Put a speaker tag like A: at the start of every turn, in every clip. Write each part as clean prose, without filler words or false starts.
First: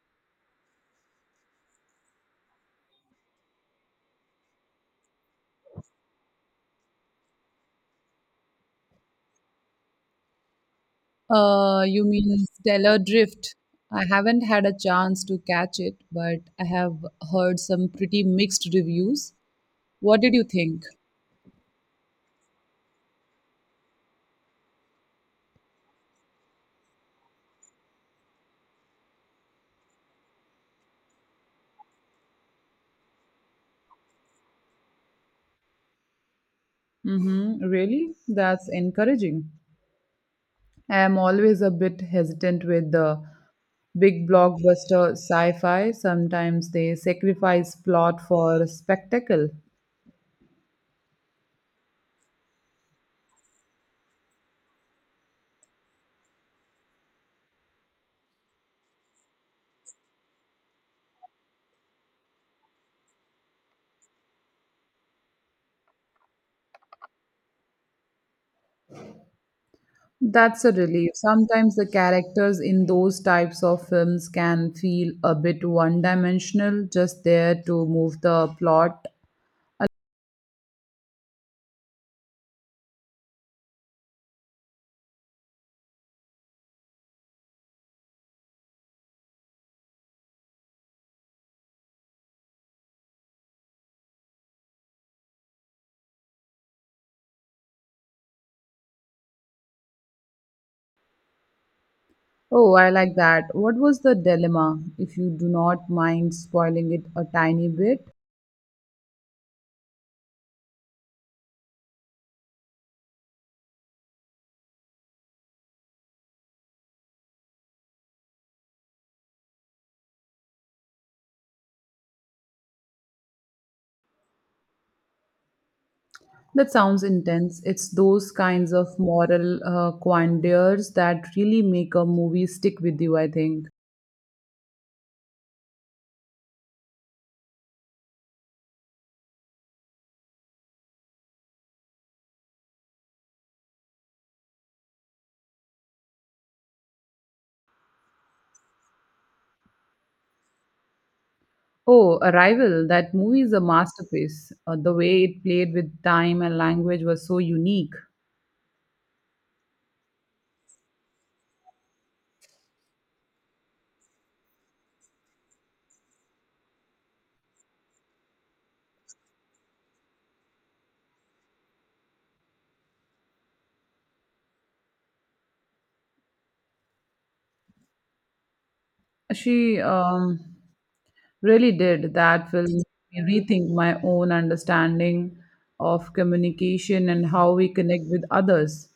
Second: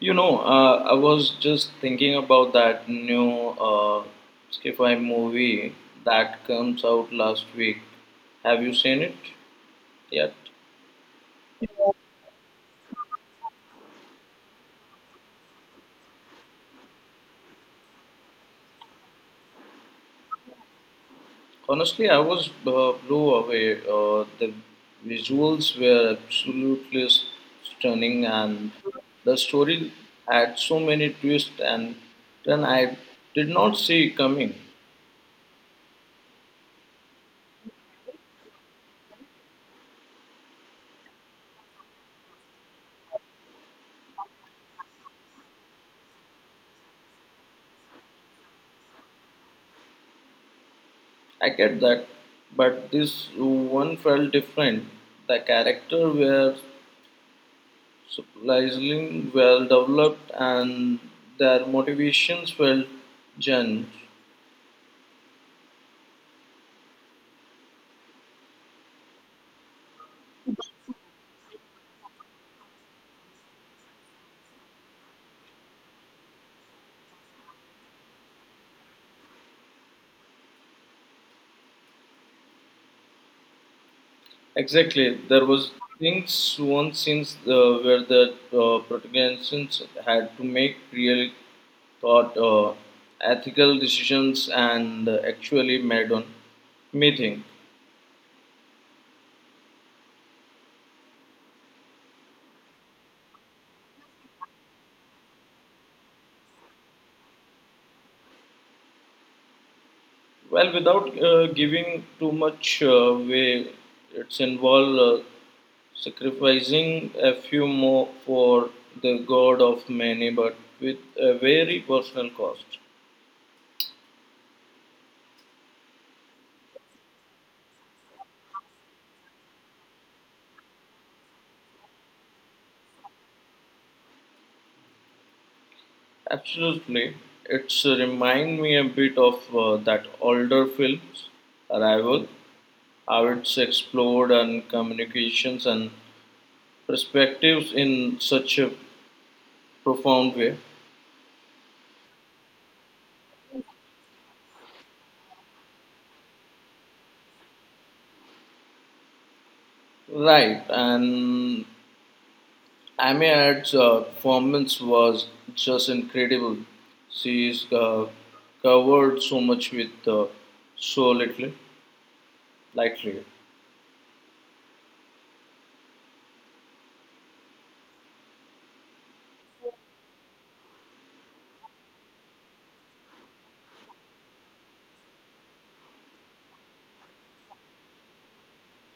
A: I was just thinking about that new uh, sci-fi movie that comes out last week. Have you seen it yet?
B: You mean Stellar Drift? I haven't had a chance to catch it, but I have heard some pretty mixed reviews. What did you think?
A: Honestly, I was blew away. The visuals were absolutely stunning, and the story had so many twists and turns I did not see coming.
B: Mm-hmm. Really? That's encouraging. I am always a bit hesitant with the big blockbuster sci fi. Sometimes they sacrifice plot for spectacle.
A: I get that, but this one felt different. The character were surprisingly well developed and their motivations were genuine.
B: That's a relief. Sometimes the characters in those types of films can feel a bit one dimensional, just there to move the plot.
A: Exactly, there was things one since where the protagonists had to make real thought, ethical decisions, and actually made on meeting.
B: Oh, I like that. What was the dilemma, if you do not mind spoiling it a tiny bit?
A: Well, without giving too much way, it's involved. Sacrificing a few more for the god of many, but with a very personal cost.
B: That sounds intense. It's those kinds of moral quandaries that really make a movie stick with you, I think.
A: Absolutely, it's remind me a bit of that older films, Arrival, how it's explored and communications and perspectives in such a profound way.
B: Oh, Arrival, that movie is a masterpiece. The way it played with time and language was so unique.
A: Right, and Amy Ad's performance was just incredible. She is covered so much with so little, lightly.
B: She really did. That will make me rethink my own understanding of communication and how we connect with others.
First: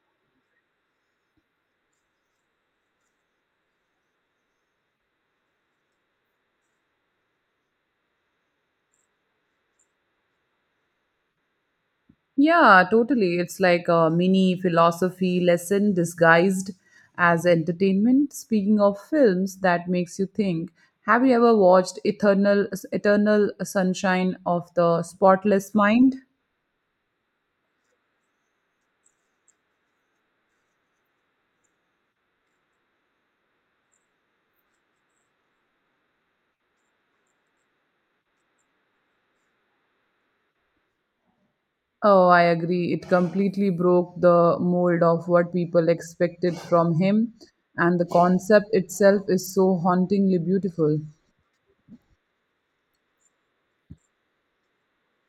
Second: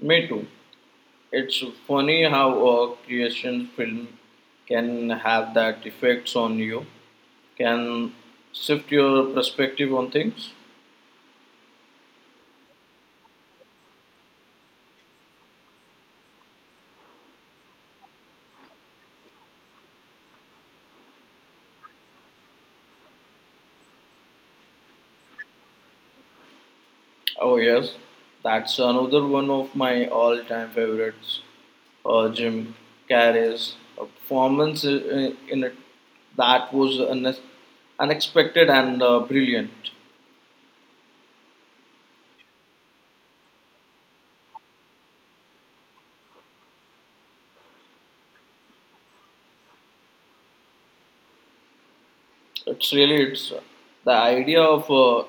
A: Me too. It's funny how a creation film can have that effects on you, can shift your perspective on things.
B: Yeah, totally. It's like a mini philosophy lesson disguised as entertainment. Speaking of films, that makes you think. Have you ever watched Eternal Sunshine of the Spotless Mind?
A: Oh yes, that's another one of my all-time favorites. Jim Carrey's performance in it that was unexpected and brilliant.
B: Oh, I agree. It completely broke the mold of what people expected from him, and the concept itself is so hauntingly beautiful.
A: It's really it's the idea of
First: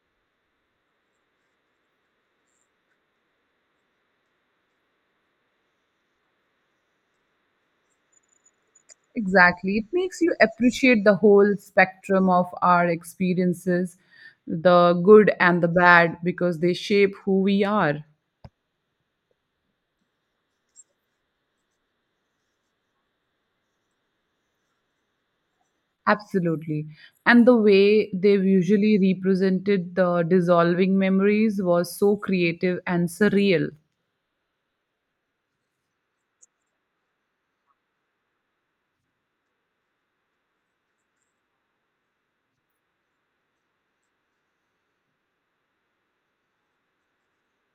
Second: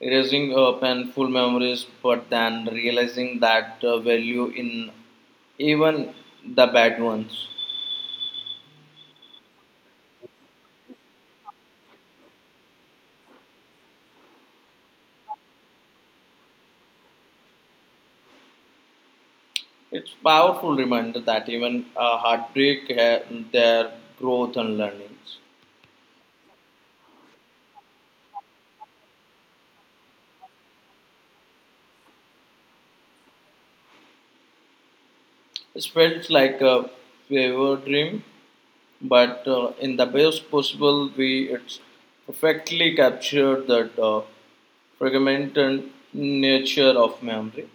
A: erasing painful memories, but then realizing that value in even the bad ones.
B: Exactly. It makes you appreciate the whole spectrum of our experiences, the good and the bad, because they shape who we are.
A: It's powerful reminder that even heartbreak had their growth and learnings.
B: Absolutely. And the way they visually represented the dissolving memories was so creative and surreal.
A: It felt like a fever dream, but in the best possible way, it's perfectly captured that fragmented nature of memory.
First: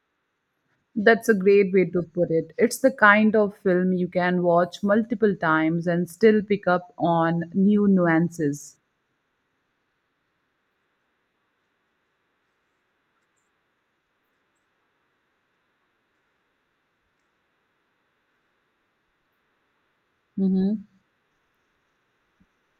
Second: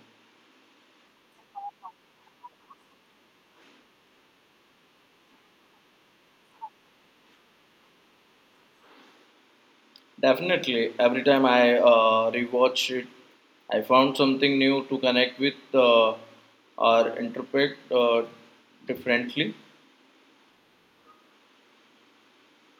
B: That's a great way to put it. It's the kind of film you can watch multiple times and still pick up on new nuances.
A: Definitely, every time I rewatch it, I found something new to connect with or interpret differently.
B: Hmm.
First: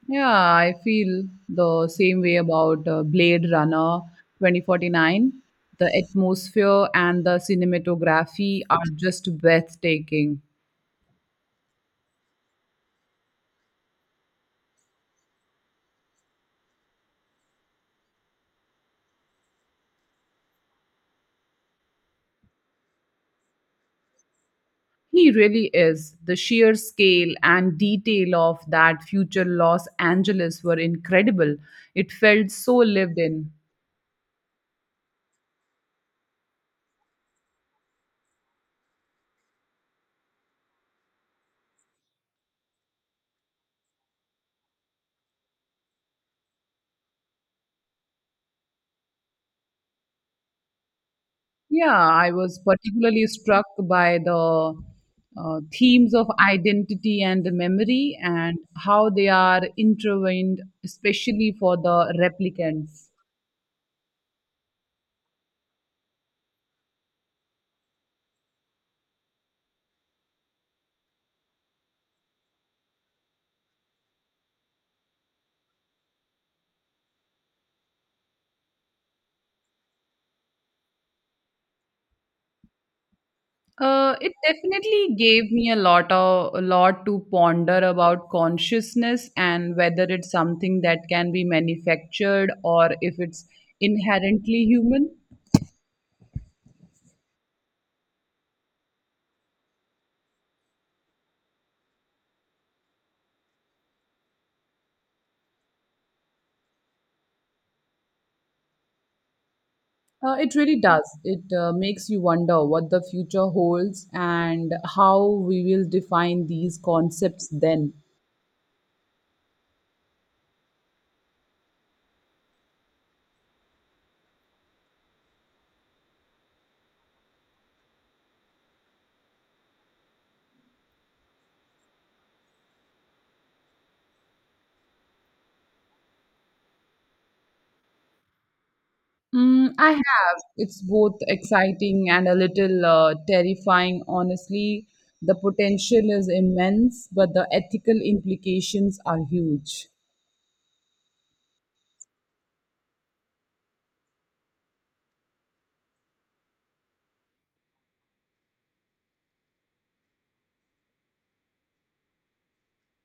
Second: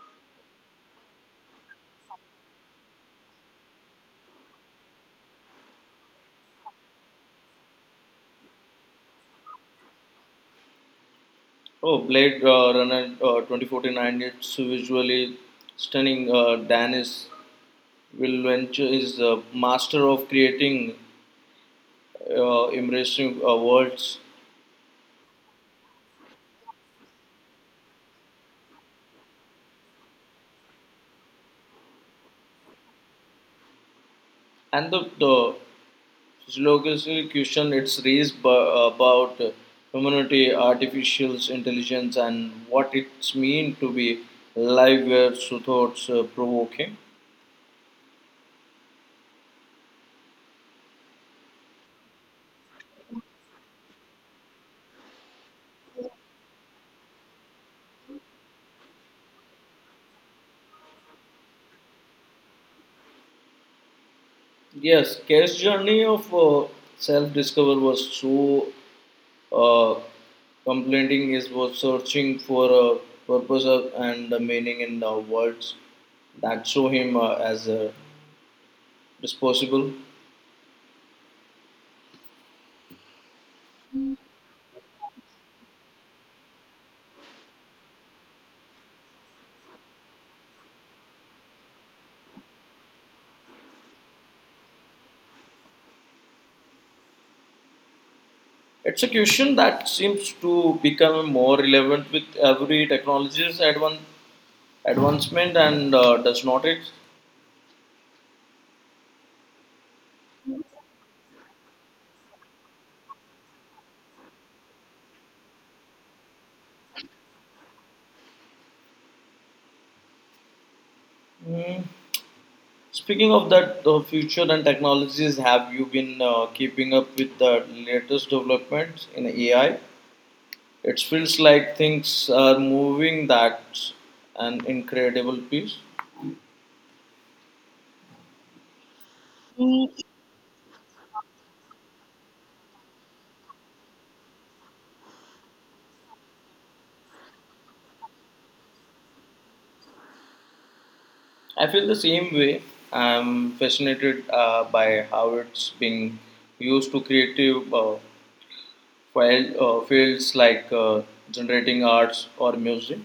B: Yeah, I feel the same way about Blade Runner 2049. The atmosphere and the cinematography are just breathtaking.
A: Oh, Blade Runner 2049, it's visually stunning Danish Will Venture is the master of creating embracing words
B: He really is. The sheer scale and detail of that future Los Angeles were incredible. It felt so lived in.
A: and the philosophical question it's raised by, about humanity, artificial intelligence, and what it's mean to be alive. Were so thoughts provoking.
B: Yeah, I was particularly struck by the themes of identity and memory and how they are intertwined, especially for the replicants.
A: Yes, Care's journey of self-discovery was so Uh, complaining is was searching for a and a meaning in the words that show him as a disposable.
B: It definitely gave me a lot to ponder about consciousness and whether it's something that can be manufactured or if it's inherently human.
A: It's a question that seems to become more relevant with every technology's advancement and does not it?
B: It really does. It makes you wonder what the future holds and how we will define these concepts then.
A: Mm. Speaking of that, the future and technologies, have you been keeping up with the latest developments in AI? It feels like things are moving. That's an incredible piece.
B: Mm, I have. It's both exciting and a little terrifying, honestly. The potential is immense, but the ethical implications are huge.
A: I feel the same way. I'm fascinated by how it's being used to creative field, fields like generating arts or music.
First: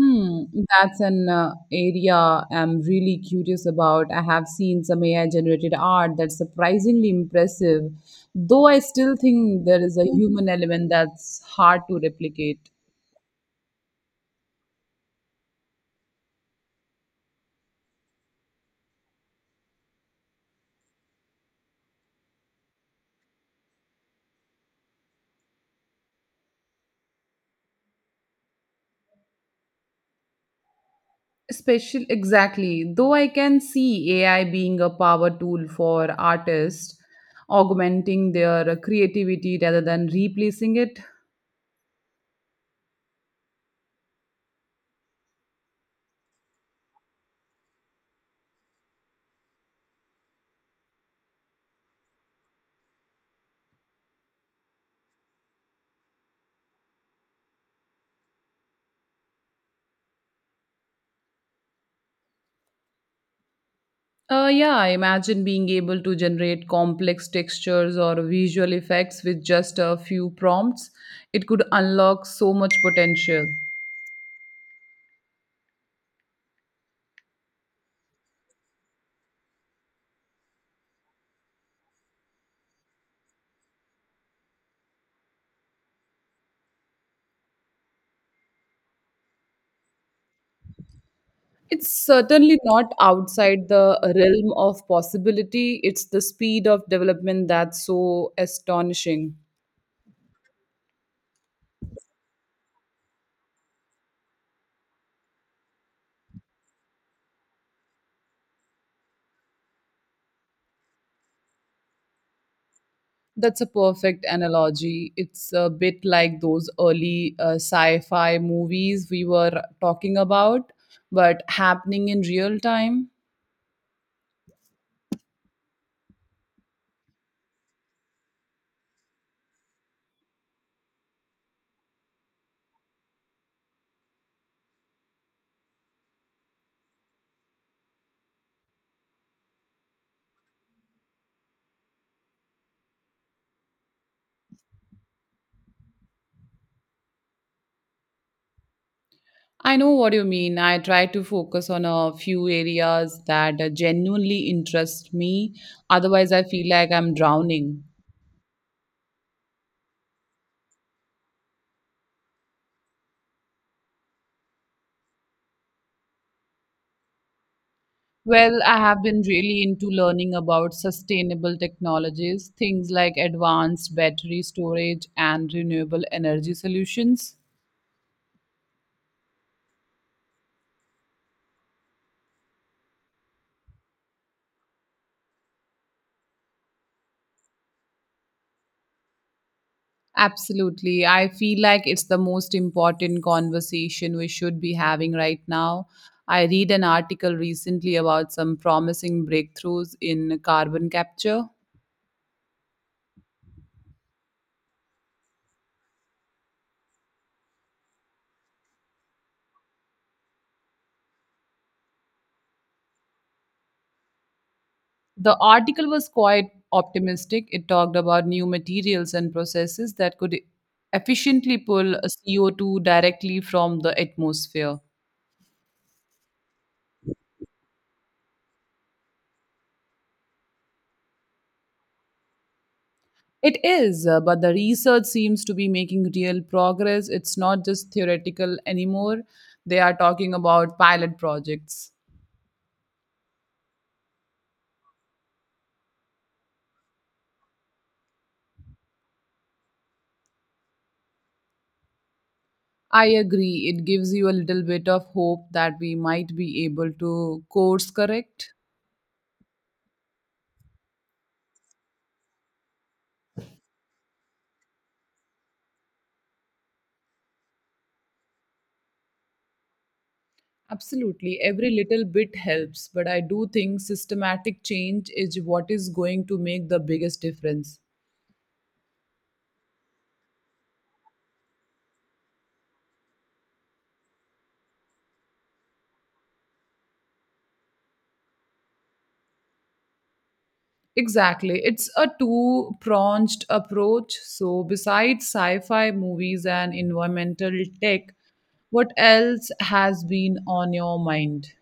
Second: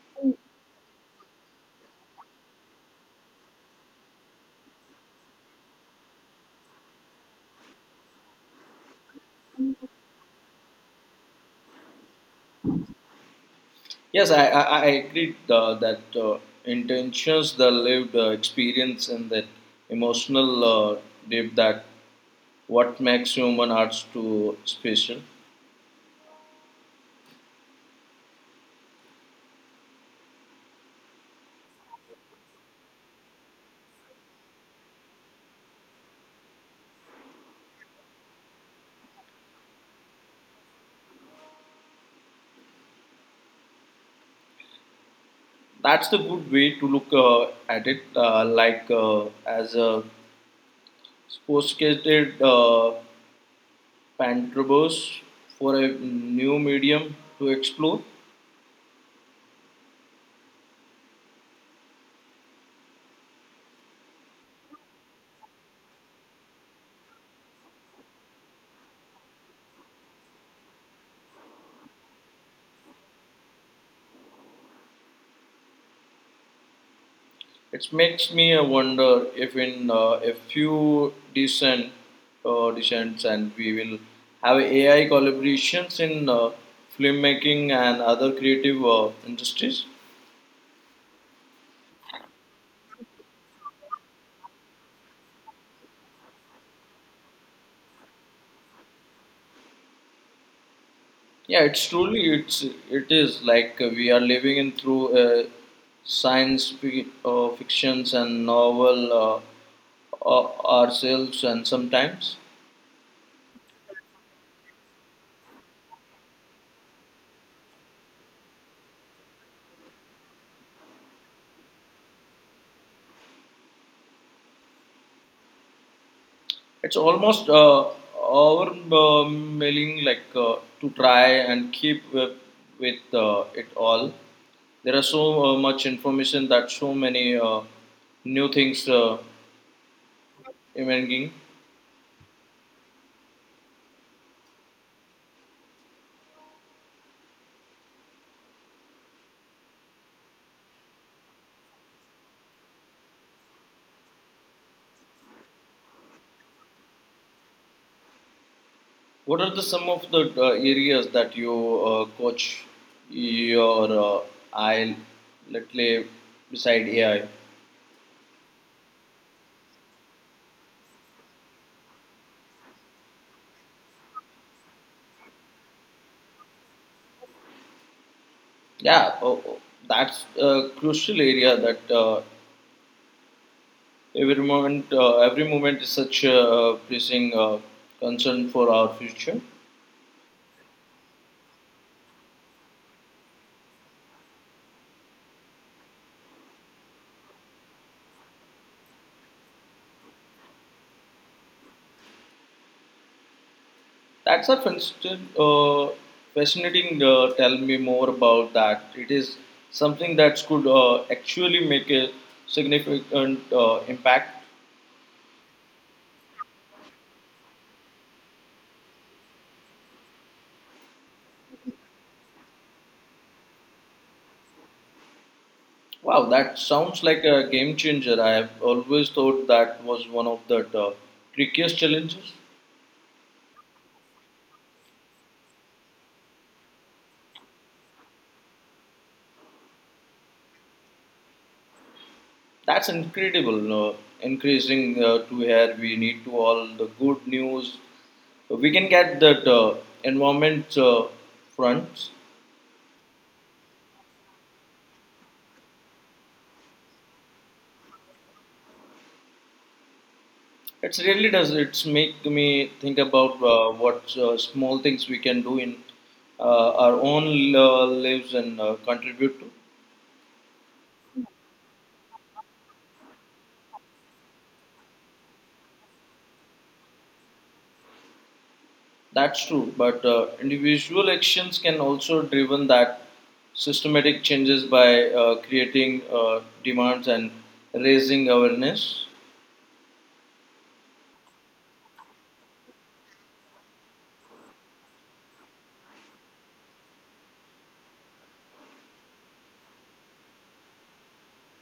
B: Hmm, that's an area I'm really curious about. I have seen some AI generated art that's surprisingly impressive, though I still think there is a human element that's hard to replicate.
A: Yes, I agree that intentions, the lived experience, and that emotional depth that what makes human arts too special.
B: Special, exactly. Though I can see AI being a power tool for artists, augmenting their creativity rather than replacing it.
A: That's the good way to look at it. Like as a sophisticated pantrobos for a new medium to explore.
B: Yeah, I imagine being able to generate complex textures or visual effects with just a few prompts. It could unlock so much potential.
A: It makes me wonder if in a few decents and we will have AI collaborations in filmmaking and other creative industries.
B: It's certainly not outside the realm of possibility. It's the speed of development that's so astonishing.
A: Yeah, it's truly it is like we are living in through science fictions and novel ourselves, and sometimes
B: That's a perfect analogy. It's a bit like those early sci fi movies we were talking about, but happening in real time.
A: it's almost overwhelming like to try and keep with it all. There are so much information that so many new things emerging.
B: I know what you mean. I try to focus on a few areas that genuinely interest me. Otherwise, I feel like I'm drowning.
A: What are the some of the areas that you coach your I let's say beside AI?
B: Well, I have been really into learning about sustainable technologies, things like advanced battery storage and renewable energy solutions.
A: Yeah, oh, that's a crucial area that every moment is such a pressing concern for our future.
B: Absolutely. I feel like it's the most important conversation we should be having right now. I read an article recently about some promising breakthroughs in carbon capture.
A: That's a fascinating. Fascinating. Tell me more about that. It is something that could actually make a significant impact.
B: The article was quite optimistic. It talked about new materials and processes that could efficiently pull CO2 directly from the atmosphere.
A: Wow, that sounds like a game changer. I have always thought that was one of the trickiest challenges.
B: It is, but the research seems to be making real progress. It's not just theoretical anymore. They are talking about pilot projects.
A: That's incredible. Increasing to here, we need to all the good news. We can get that environment fronts.
B: I agree. It gives you a little bit of hope that we might be able to course correct.
A: It really does. It's make me think about what small things we can do in our own lives and contribute to.
B: Absolutely, every little bit helps, but I do think systematic change is what is going to make the biggest difference.
A: That's true, but individual actions can also driven that systematic changes by creating demands and raising awareness.
B: Exactly, it's a two pronged approach. So, besides sci fi movies and environmental tech, what else has been on your mind?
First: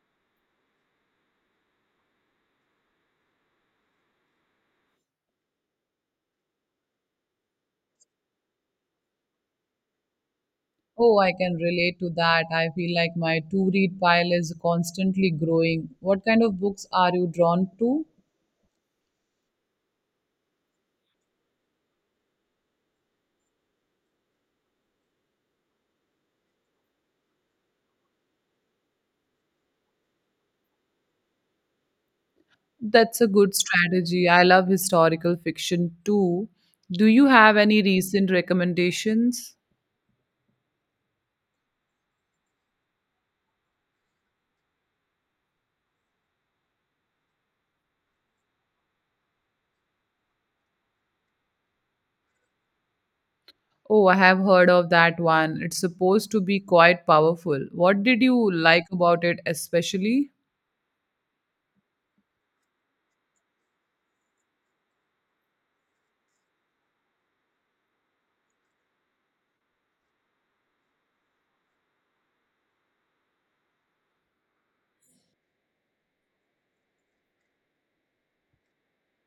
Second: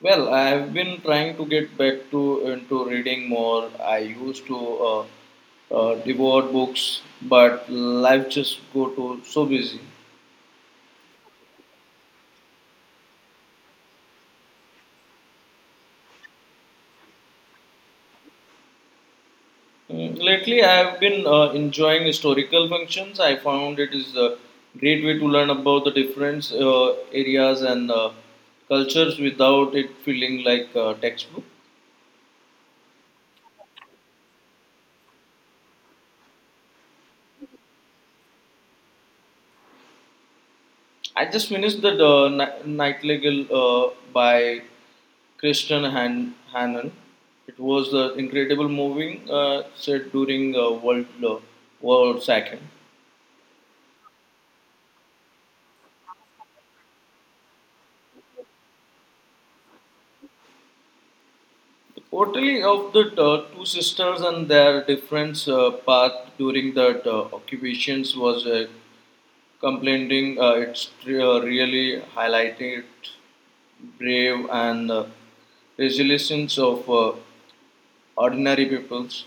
A: Well, I have been trying to get back to into reading more. I used to uh, devour books, but life just go to so busy.
B: Oh, I can relate to that. I feel like my to read pile is constantly growing. What kind of books are you drawn to?
A: Mm, lately, I have been enjoying historical functions. I found it is a great way to learn about the different areas and cultures without it feeling like a textbook.
B: That's a good strategy. I love historical fiction too. Do you have any recent recommendations?
A: I just finished the Nightingale by Christian Hannon. It was an incredible moving set during World War Second.
B: Oh, I have heard of that one. It's supposed to be quite powerful. What did you like about it, especially?
A: Portrayal of the 2 sisters and their different path during the occupations was complementing. It's really highlighted brave and resilience of ordinary peoples.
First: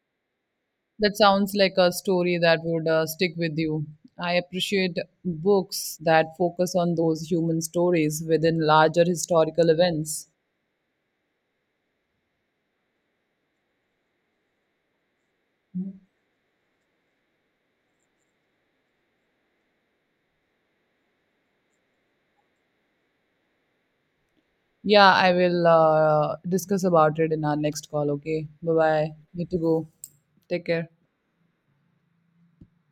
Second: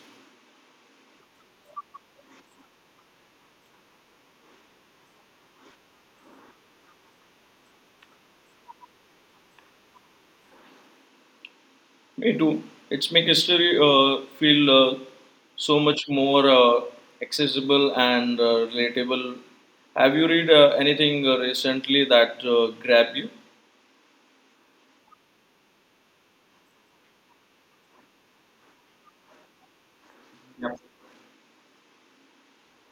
B: That sounds like a story that would stick with you. I appreciate books that focus on those human stories within larger historical events.
A: Me too. It's make history feel so much more accessible and relatable. Have you read anything recently that grabbed you?
B: Yeah, I will discuss about it in our next call. Okay. Bye bye. Need to go. Take care.